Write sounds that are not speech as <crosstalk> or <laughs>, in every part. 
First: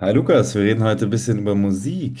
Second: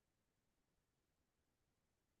Hi Lukas, wir reden heute ein bisschen über Musik.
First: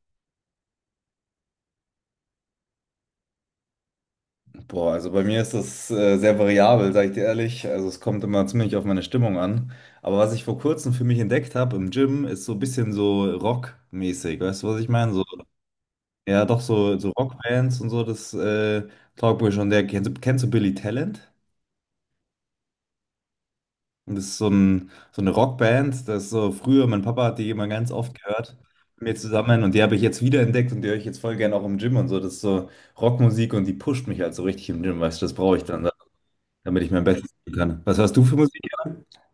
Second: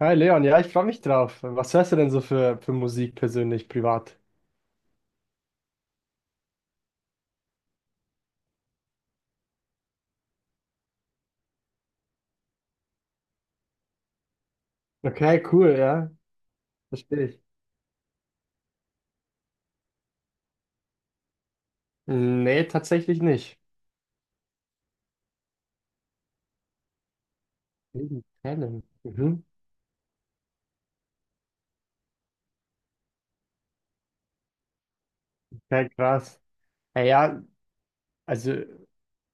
Hi Leon, ja, ich freue mich drauf. Was hörst du denn so für Musik persönlich, privat? Boah, also bei mir ist das sehr variabel, sage ich dir ehrlich. Also es kommt immer ziemlich auf meine Stimmung an. Aber was ich vor kurzem für mich entdeckt habe im Gym, ist so ein bisschen so Rock-mäßig. Weißt du, was ich meine? So, Okay, cool, ja, ja, doch so verstehe ich. Rockbands und so, das taugt mir schon. Der, kennst du Billy Talent? Nee, tatsächlich nicht. Und das ist so eine Rockband, das ist so früher, mein Papa hat die immer ganz oft Neben gehört Talent. mit mir Mhm. zusammen und die habe ich jetzt wiederentdeckt und die höre ich jetzt voll gerne auch im Gym und so. Das ist so Rockmusik und die pusht mich halt so richtig im Gym, weißt du, das brauche ich dann, Ja, krass. damit ich mein Bestes Naja, tun kann. Was hörst du für also Musik?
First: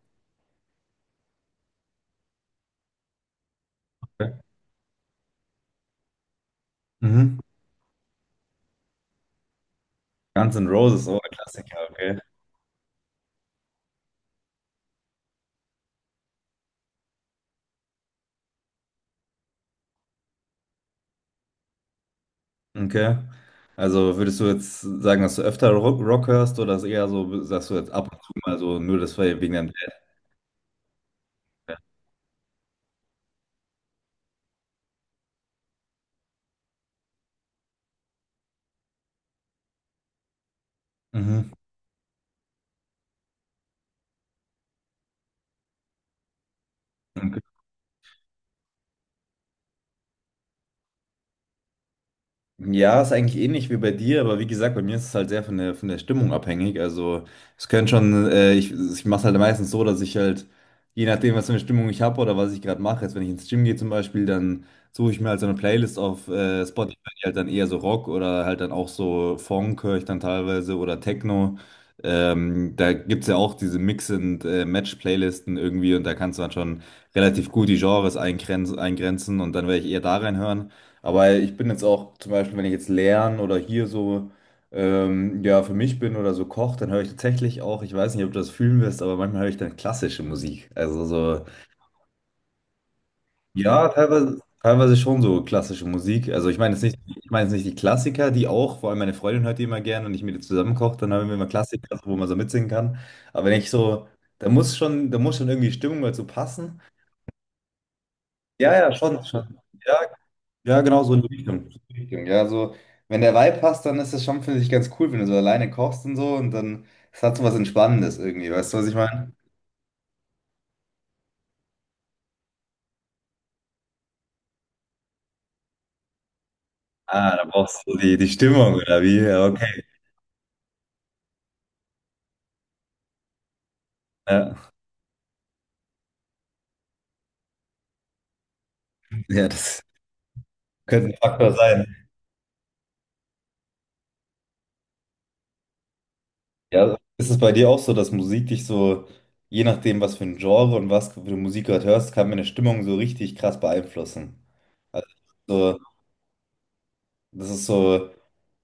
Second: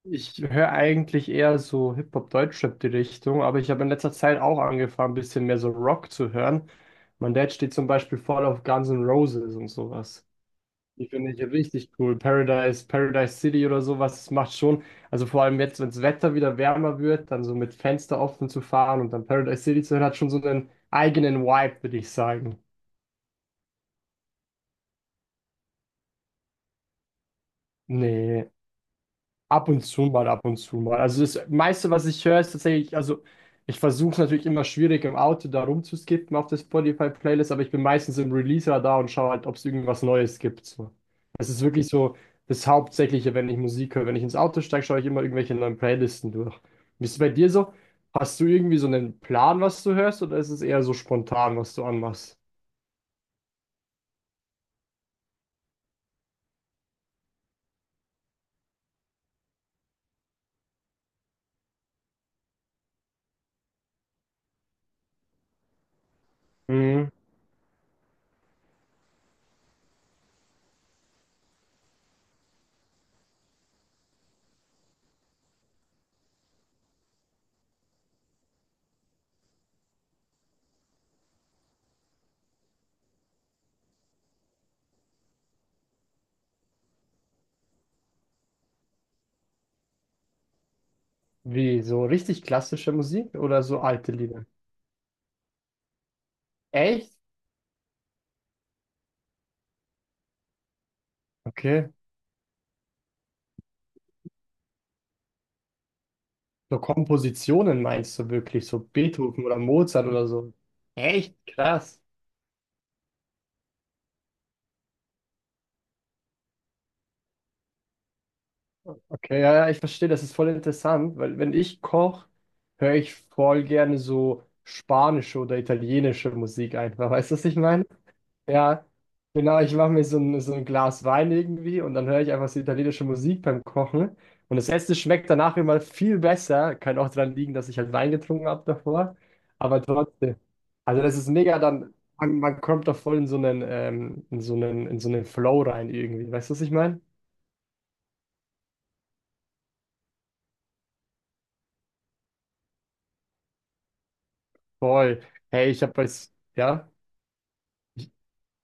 ich höre eigentlich eher so Hip-Hop, Deutschrap die Richtung, aber ich habe in letzter Okay. Zeit auch angefangen, ein bisschen mehr so Rock zu hören. Mein Mhm. Dad steht zum Beispiel voll auf Guns N' Roses und sowas. Guns N' Roses, Die oh, ein finde ich Klassiker, richtig cool. okay. Paradise City oder sowas, das macht schon. Also vor allem jetzt, wenn das Wetter wieder wärmer wird, dann so mit Fenster offen zu fahren und dann Paradise City zu hören, hat schon so einen eigenen Vibe, würde ich sagen. Okay. Also würdest du jetzt sagen, dass du öfter Rock, Rock hörst oder ist eher so, sagst du jetzt ab und zu Nee. mal so, nur das war ja wegen deinem Ab und Dad? zu mal, ab und zu mal. Also das meiste, was ich höre, ist tatsächlich, also ich versuche natürlich immer schwierig im Auto da rumzuskippen auf der Spotify-Playlist, aber ich bin meistens im Release-Radar und schaue halt, ob es irgendwas Neues gibt. So. Das Mhm. ist wirklich so das Hauptsächliche, wenn ich Musik höre. Wenn ich ins Auto steige, schaue ich immer irgendwelche neuen Playlisten durch. Wie ist es bei Okay. dir so? Hast du irgendwie so einen Plan, was du hörst, oder ist es eher so spontan, was du anmachst? Ja, ist eigentlich ähnlich wie bei dir, aber wie gesagt, bei mir ist es halt sehr von der Stimmung abhängig. Also es können schon, ich mache es halt meistens so, dass ich halt, je nachdem, was für eine Stimmung ich habe oder was ich gerade mache, jetzt wenn ich ins Gym gehe zum Beispiel, dann suche ich mir halt so eine Playlist auf Spotify, Mhm. die halt dann eher so Rock oder halt dann auch so Funk höre ich dann teilweise oder Techno. Da gibt's ja auch diese Mix- und Match-Playlisten irgendwie und da kannst du dann schon relativ gut die Genres eingrenzen und dann werde ich eher da reinhören. Aber ich bin jetzt auch zum Beispiel, wenn ich jetzt lerne oder hier so ja, für mich bin oder so koche, dann höre ich tatsächlich auch, ich weiß nicht, ob du das fühlen wirst, aber manchmal höre ich dann klassische Musik. Also so, Wie, so richtig klassische Musik oder so ja, alte teilweise, Lieder? teilweise schon so klassische Musik. Also ich meine jetzt nicht, Echt? ich meine jetzt nicht die Klassiker, die auch, vor allem meine Freundin hört die immer gern und ich mit ihr zusammen koche, dann haben wir immer Okay. Klassiker, wo man so mitsingen kann. Aber wenn ich so, da muss schon irgendwie Stimmung dazu So passen. Kompositionen meinst du wirklich, Ja, so ja, schon, Beethoven oder schon. Ja, Mozart oder so? ja, genau so in Echt die Richtung. So in krass. die Richtung. Ja, so, wenn der Vibe passt, dann ist das schon, finde ich, ganz cool, wenn du so alleine kochst und so und dann, es hat so was Entspannendes irgendwie, weißt du, was ich meine? Okay, ja, ja, ich verstehe, das ist voll interessant, weil wenn ich koche, höre ich voll gerne so spanische oder italienische Musik einfach. Weißt Ah, du, da was ich brauchst meine? du die Stimmung Ja, oder wie? Ja, genau, ich okay. mache mir so ein Glas Wein irgendwie und dann höre ich einfach so italienische Musik beim Kochen. Und das Ja, Essen schmeckt danach immer viel besser. Kann auch daran liegen, dass ich halt Wein getrunken habe davor. ja, Aber das trotzdem. Also könnte ein das ist Faktor mega sein. dann, man kommt da voll in so einen, in so einen, in so einen Flow rein irgendwie. Weißt du, was ich Ja, meine? ist es bei dir auch so, dass Musik dich so, je nachdem, was für ein Genre und was für Musik du gerade hörst, kann mir eine Stimmung so richtig krass beeinflussen? Also, Voll. Hey, so, ich habe jetzt, ja. das ist so,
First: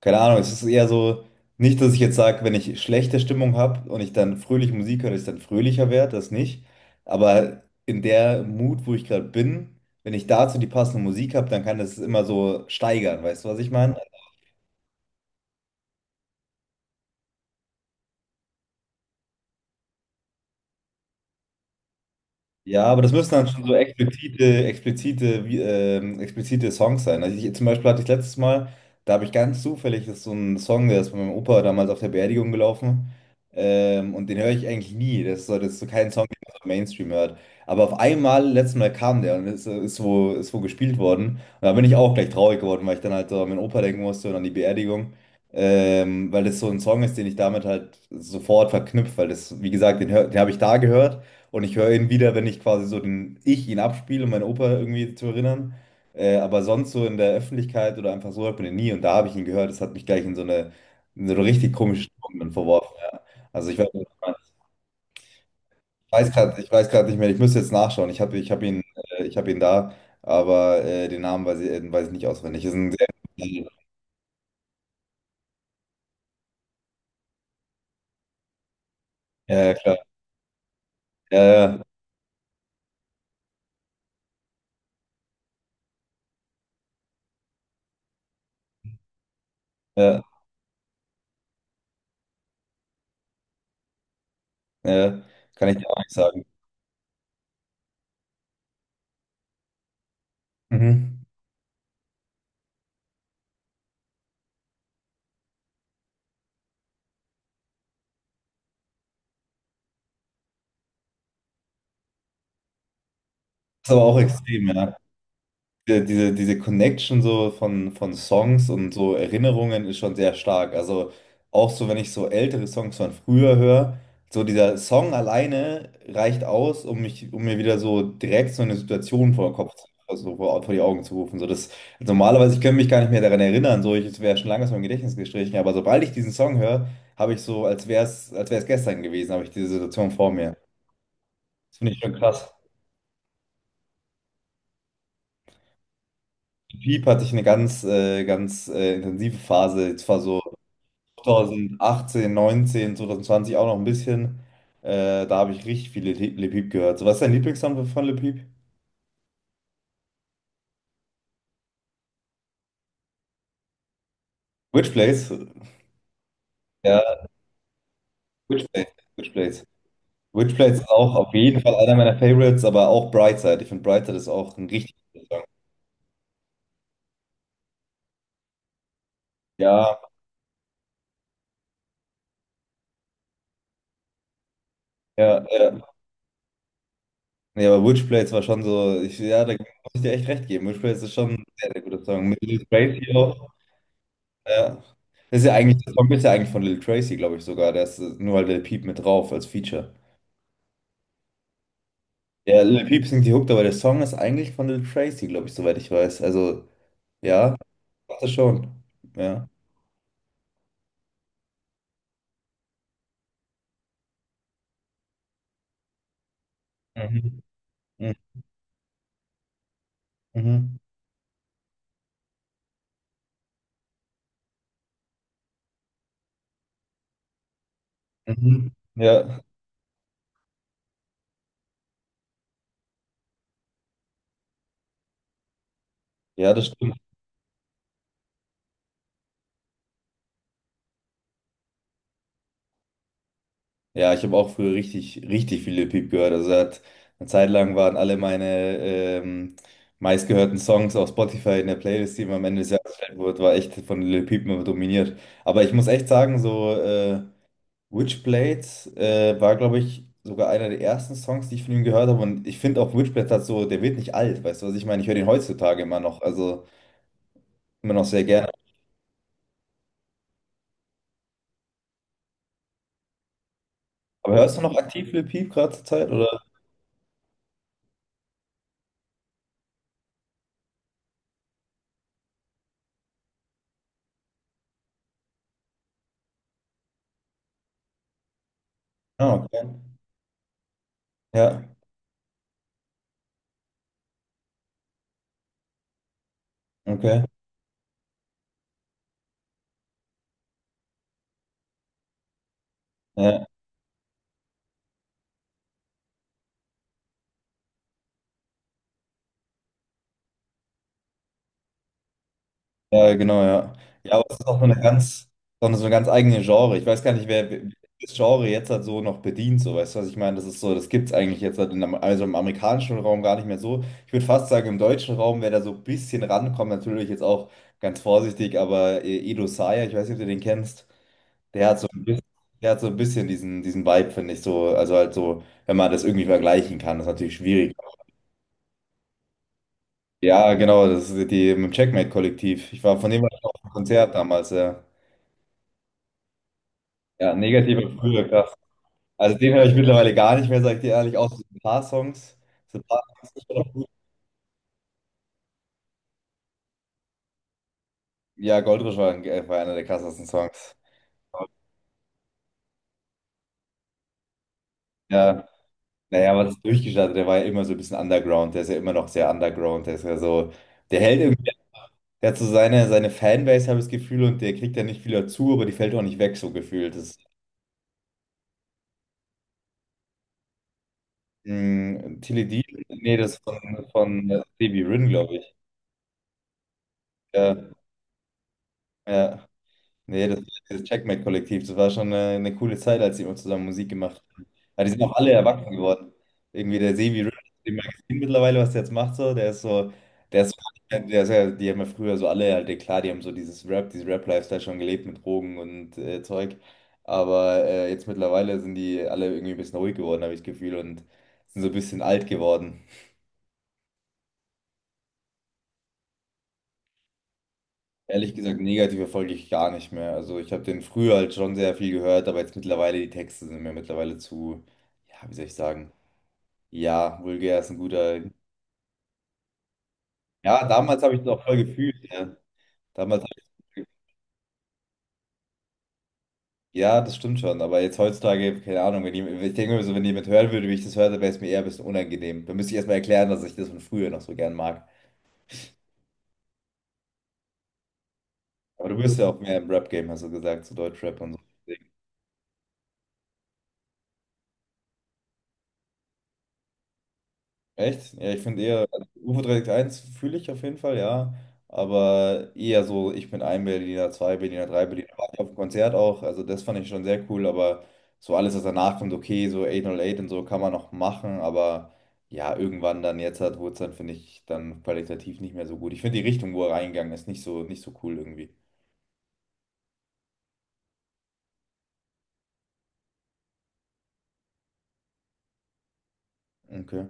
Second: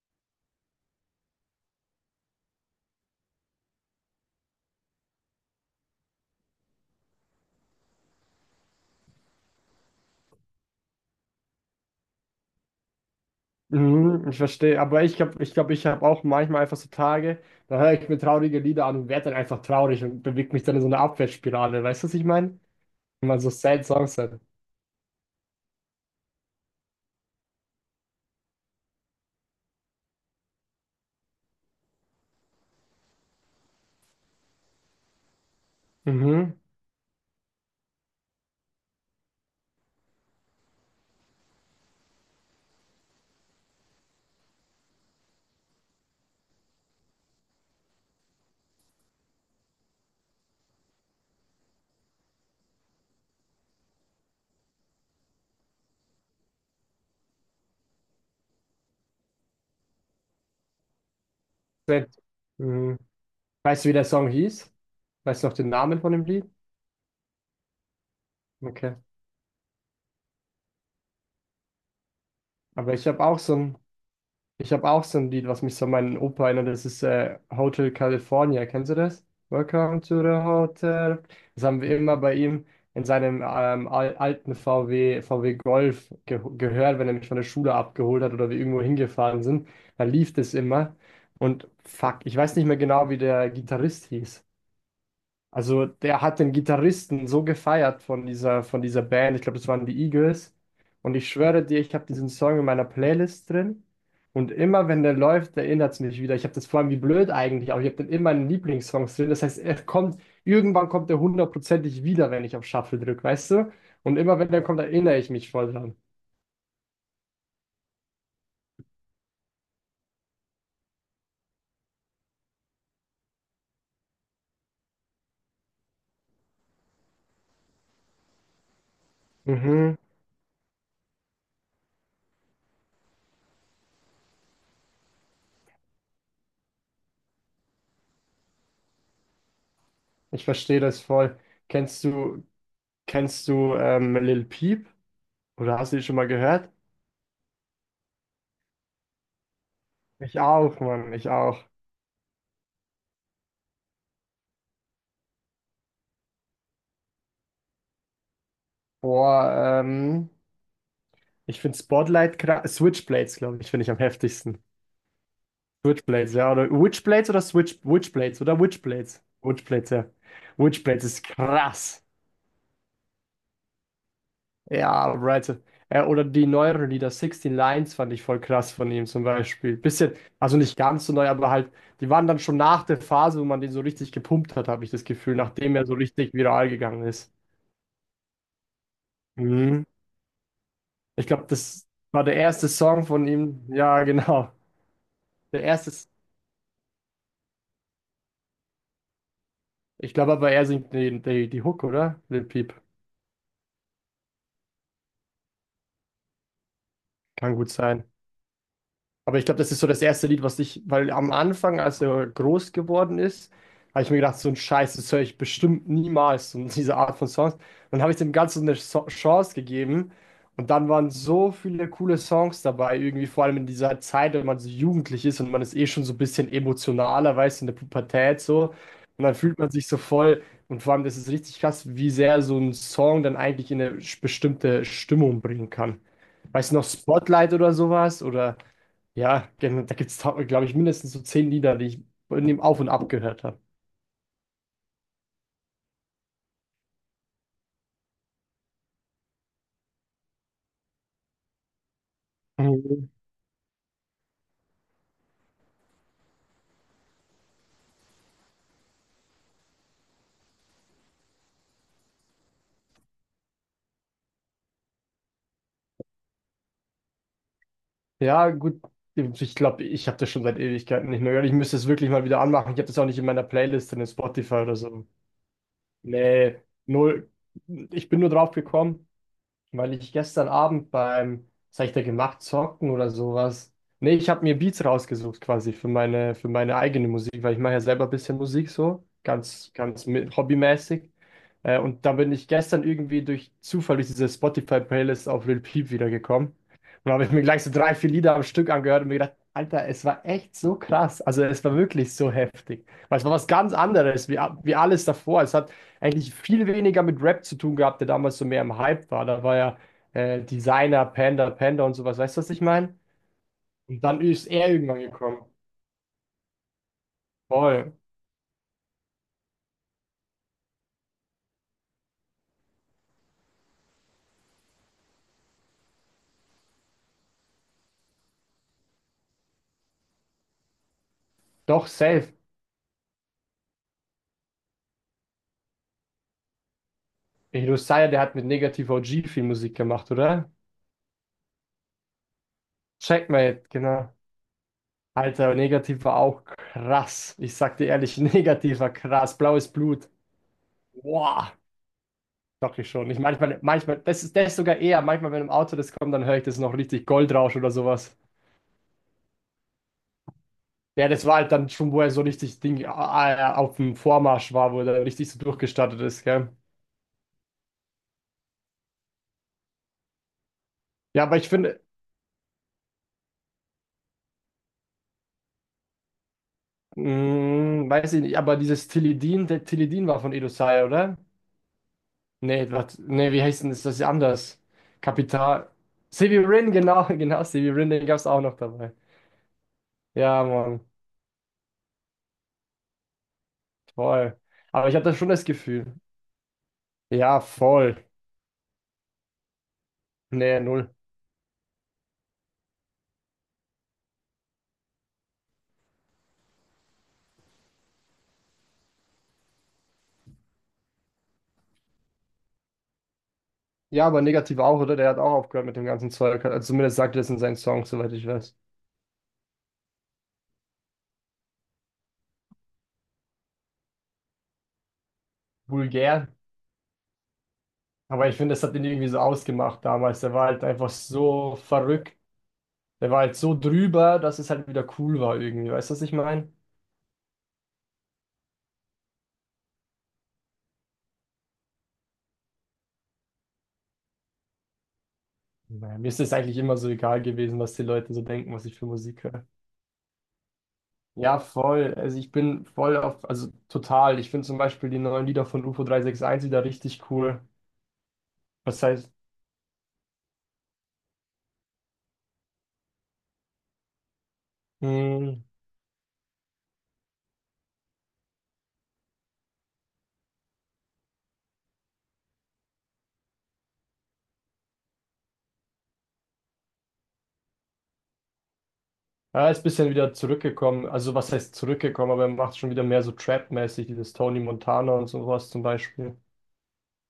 keine Ahnung, es ist eher so, nicht, dass ich jetzt sage, wenn ich schlechte Stimmung habe und ich dann fröhlich Musik höre, dass ich dann fröhlicher werde, das nicht. Aber in der Mut, wo ich gerade bin, wenn ich dazu die passende Musik habe, dann kann das immer so steigern, weißt du, was ich meine? Mhm, ich verstehe, aber ich glaube, ich habe auch manchmal einfach so Tage, da höre ich mir traurige Lieder an und werde dann einfach traurig und bewege mich dann in so eine Abwärtsspirale. Weißt du, was ich meine? Ja, aber das Wenn müssen man dann so schon so sad Songs hat. explizite Songs sein. Also ich, zum Beispiel hatte ich letztes Mal, da habe ich ganz zufällig, das ist so ein Song, der ist von meinem Opa damals auf der Beerdigung gelaufen. Und den höre ich eigentlich nie. Das ist so kein Song, den man Mhm. so im Mainstream hört. Aber auf einmal, letztes Mal kam der und ist wo gespielt worden. Und da bin ich auch gleich traurig geworden, weil ich dann halt so an meinen Opa denken musste und an die Beerdigung. Weil das so ein Song ist, den ich damit halt sofort verknüpft, weil das, wie gesagt, den habe ich da gehört. Und ich höre ihn wieder, wenn ich quasi so den ich ihn abspiele, um meinen Opa irgendwie zu erinnern. Aber sonst so in der Öffentlichkeit oder einfach so hört man ihn nie. Und da habe ich ihn gehört. Das hat mich gleich in so eine richtig komische Sad. Stimmung dann verworfen. Mhm. Ja. Also ich Weißt weiß, du, wie ich der Song hieß? Weißt du noch den Namen von dem weiß Lied? gerade, ich weiß gerade nicht mehr. Ich müsste jetzt nachschauen. Okay. Ich habe ihn da, aber den Namen weiß ich nicht auswendig. Ist ein Aber sehr, ich habe auch so ein Ich habe auch so ein Lied, was mich so an meinen Opa erinnert. Das ist Hotel California. Kennst du das? ja, ja, klar. Welcome to the Hotel. Ja, Das haben ja, wir immer bei ihm in seinem alten VW Golf ge gehört, wenn er mich von der Schule abgeholt hat oder wir irgendwo hingefahren sind. Da ja, lief das immer. Und fuck, ich weiß nicht mehr genau, wie der Gitarrist hieß. ja. Kann ich Also dir auch nicht der hat sagen. den Gitarristen so gefeiert von dieser Band. Ich glaube, das waren die Eagles. Und Mhm. ich schwöre dir, ich habe diesen Song in meiner Playlist drin. Und immer wenn der läuft, erinnert es mich wieder. Ich habe das vor allem wie blöd eigentlich, aber ich habe den in meinen Lieblingssongs drin. Das heißt, er kommt, irgendwann kommt er hundertprozentig wieder, wenn ich auf Shuffle drücke, weißt du? Ist aber auch Und immer wenn der extrem, kommt, ja. erinnere ich mich voll dran. Diese Connection so von Songs und so Erinnerungen ist schon sehr stark. Also auch so, wenn ich so ältere Songs von früher höre, so dieser Song alleine reicht aus, um mich, um mir wieder so direkt so eine Situation vor den Kopf zu, Mhm, also vor die Augen zu rufen. So das, also normalerweise, ich könnte mich gar nicht mehr daran erinnern, so ich, es wäre schon lange aus meinem Gedächtnis gestrichen, aber sobald ich diesen Song höre, habe ich so, als wäre es gestern gewesen, habe ich diese Situation vor ich mir. verstehe das voll. Das finde ich Kennst schon du, krass. kennst du Lil Peep? Oder hast du die schon mal gehört? Piep hatte ich eine ganz intensive Phase. Es war Ich so auch, Mann, ich auch. 2018, 19, 2020 auch noch ein bisschen. Da habe ich richtig viele Le Peep gehört. So, was ist dein Lieblingssong von Le Peep? Boah, ich finde Switchblades, glaube ich, finde ich am heftigsten. Which Place? Switchblades, ja. Oder Ja, Witchblades oder Switch Witchblades oder Which Place? Witchblades. Which Place? Witchblades, ja. Which Place ist Witchblades auch ist auf jeden Fall einer krass. meiner Favorites, aber auch Brightside. Ich finde Brightside ist auch ein richtig Ja, guter Song. right. Oder die neueren Lieder, 16 Lines fand ich voll krass von ihm zum Beispiel. Ja, Also nicht ganz so neu, aber halt, die waren dann schon nach der Phase, wo man den so richtig gepumpt hat, habe ich das Gefühl, ja, ja. nachdem er so richtig viral gegangen ist. Nee, aber Which Place war schon so, ich, ja, da muss Mhm. ich dir echt recht geben. Which Place ist Ich schon ein glaube, sehr, sehr das guter war Song. der Mit Lil erste Song Tracy von auch. ihm. Ja, <laughs> genau. Ja. Das ist ja Der eigentlich, erste der Song ist ja eigentlich von Lil Tracy, glaube ich sogar. Der ist nur halt Lil Peep mit drauf als Feature. Ich glaube aber, er singt die Hook, oder? Lil Ja, Peep. Lil Peep singt die Hook, aber der Song ist eigentlich von Lil Tracy, glaube ich, soweit ich weiß. Also, ja, Kann gut sein. macht er schon. Aber ich Ja. glaube, das ist so das erste Lied, was ich, weil am Anfang, als er groß geworden ist, habe ich mir gedacht, so ein Scheiß, das höre ich bestimmt niemals, so diese Art von Mhm. Songs. Dann habe ich dem Mhm. Ganzen eine Chance gegeben und Mhm. dann waren so viele coole Songs dabei, irgendwie vor allem in dieser Zeit, wenn man so jugendlich ist und man ist eh schon so ein bisschen emotionaler, weißt du, in der Pubertät so. Mhm. Und dann Ja. fühlt man sich so voll und vor allem, das ist richtig krass, wie sehr so ein Song dann eigentlich in eine bestimmte Stimmung bringen kann. Ja, das Weißt du noch, stimmt. Spotlight oder sowas oder... Ja, genau, da gibt es, glaube ich, mindestens so zehn Lieder, die ich in dem Auf und Ab gehört habe. Ja, ich habe auch früher richtig, richtig viel Lil Peep gehört. Also, eine Zeit lang waren alle meine meistgehörten Songs auf Spotify in der Playlist, die immer am Ende des Jahres Mhm. gestellt wurde, war echt von Lil Peep immer dominiert. Aber ich muss echt sagen, so. Witchblade war, glaube ich, sogar einer der ersten Songs, die ich von ihm gehört habe. Und ich finde auch Witchblade hat so, der wird nicht alt, weißt du, was ich meine? Ich höre den heutzutage immer noch, also immer noch sehr gerne. Ja, gut. Ich glaube, ich habe das schon seit Ewigkeiten nicht mehr gehört. Ich müsste es wirklich mal wieder anmachen. Ich habe das auch nicht in meiner Playlist in Aber Spotify hörst du noch oder so. aktiv Lil Peep gerade zur Zeit? Oder? Nee, null. Ich bin nur drauf gekommen, weil ich gestern Abend beim, was hab ich da gemacht, zocken oder sowas. Nee, ich habe mir Beats rausgesucht quasi für meine eigene Musik, weil ich mache ja selber ein bisschen Musik so, Ah, okay. ganz, ganz mit, hobbymäßig. Ja, Und da bin ich gestern irgendwie durch Zufall durch diese Spotify-Playlist auf Lil Peep wiedergekommen. Und da okay. habe ich mir gleich so drei, vier Lieder am Stück angehört und mir gedacht, Alter, es war echt so krass. Also es war wirklich so heftig. Weil es war Ja. was ganz anderes, wie, wie alles davor. Es hat eigentlich viel weniger mit Rap zu tun gehabt, der damals so mehr im Hype war. Da war ja Designer, Panda und sowas. Weißt du, was ich meine? Ja, genau, ja. Und Ja, dann aber es ist ist auch so er eine irgendwann ganz, gekommen. so eine, so eine ganz eigene Genre. Ich weiß gar nicht, wer Voll. das Genre jetzt halt so noch bedient, so, weißt du, was ich meine? Das ist so, das gibt es eigentlich jetzt halt also im amerikanischen Raum gar nicht mehr so. Ich würde fast sagen, im deutschen Raum, wer da so ein bisschen rankommt, natürlich jetzt auch ganz vorsichtig, aber Edo Sayer, ich weiß nicht, ob du den kennst, der hat so Doch, ein bisschen, safe. der hat so ein bisschen diesen Vibe, finde ich, so, also halt so, wenn man das irgendwie vergleichen kann, das ist natürlich Ey, schwierig. Josiah, der hat mit Negativ OG viel Musik gemacht, oder? Ja, genau, das ist die mit dem Checkmate-Kollektiv. Ich war von dem war ich auf Checkmate, dem genau. Konzert damals, ja. Alter, Negativ war auch Ja, krass. Ich sag dir negative ehrlich, <laughs> früher, krass. Negativ war krass. Also den höre Blaues ich Blut. mittlerweile gar nicht mehr, sag ich dir ehrlich, außer so Boah. ein paar Songs. So Doch, ein ich paar schon. Ich Songs sind schon manchmal, noch gut. manchmal, das ist das sogar eher. Manchmal, wenn im Auto das kommt, dann höre ich das noch richtig Goldrausch oder sowas. Ja, Goldrush war einer der krassesten Songs. Ja, das war halt dann schon, wo er so richtig Ding auf dem Vormarsch war, wo er da richtig so Ja, durchgestartet ist, naja, gell? was ist durchgestartet? Der war ja immer so ein bisschen underground, der ist ja immer noch sehr underground, der ist ja so, der hält Ja, aber irgendwie, ich finde, der hat so seine Fanbase, habe ich das Gefühl, und der kriegt ja nicht viel dazu, aber die fällt auch nicht weg, so gefühlt. Das, mh, weiß ich nicht, aber dieses Tilidin, der Tilidin war von Edosai, oder? Tilly D, nee, das Nee, ist wie heißt denn das? von, Das ist ja von anders. Stevie Rin, glaube ich. Kapital. Severin, genau, <laughs> genau, Ja, Severin, den gab's auch noch dabei. ja. Nee, das, Ja, dieses Mann, Checkmate-Kollektiv, das war schon eine coole Zeit, als die immer zusammen Musik gemacht voll. haben. Ja, Aber die ich sind auch hatte schon alle das erwachsen Gefühl. geworden. Irgendwie der Sevi Rivers, Ja, den man voll. gesehen mittlerweile, was der jetzt macht, so, der ist so, Nee, null. Der ist ja, die haben ja früher so alle, halt, ja klar, die haben so dieses Rap, dieses Rap-Lifestyle schon gelebt mit Drogen und Zeug. Aber jetzt mittlerweile sind die alle irgendwie ein bisschen ruhig geworden, habe ich das Gefühl, und sind so ein bisschen alt geworden. Ja, aber negativ auch, oder? Der hat auch aufgehört mit dem ganzen Zeug. Also zumindest sagt er das in seinen Songs, soweit ich Ehrlich weiß. gesagt, negativ folge ich gar nicht mehr. Also ich habe den früher halt schon sehr viel gehört, aber jetzt mittlerweile, die Texte sind mir mittlerweile zu, ja, wie soll ich sagen? Vulgär. Ja, vulgär ist ein guter. Aber ich finde, das hat ihn irgendwie so ausgemacht damals. Der war halt Ja, einfach damals habe ich das auch voll so gefühlt, verrückt. ja. Der war Damals, halt so drüber, dass es halt wieder cool war irgendwie. Weißt du, was ich meine? ja, das stimmt schon. Aber jetzt heutzutage, keine Ahnung, wenn jemand, ich denke mir so, wenn jemand hören würde, wie ich das höre, dann wäre es mir eher ein bisschen unangenehm. Dann müsste ich erstmal erklären, dass ich das von früher noch so gern mag. Naja, mir ist es eigentlich immer so egal gewesen, was die Leute so denken, was ich für Aber du bist Musik ja auch höre. mehr im Rap-Game, hast du gesagt, zu Deutschrap und so. Ja, voll. Also ich bin voll auf, also total. Ich finde zum Beispiel die neuen Lieder von UFO 361 wieder richtig cool. Echt? Ja, ich finde Was eher, also heißt, UFO361 fühle ich auf jeden Fall, ja. Aber eher so, ich bin ein Berliner, zwei Berliner, drei Berliner. War ich hm, auf dem Konzert auch, also das fand ich schon sehr cool, aber so alles, was danach kommt, okay, so 808 und so kann man noch machen, aber ja, irgendwann dann jetzt hat wurde es dann, finde ich, dann qualitativ nicht mehr so gut. Ich finde die Richtung, wo er reingegangen ist, nicht so, nicht so cool irgendwie. er ist ein bisschen wieder zurückgekommen. Also was heißt zurückgekommen, aber er macht schon wieder mehr so Trap-mäßig, dieses Tony Montana und sowas zum Beispiel. Okay.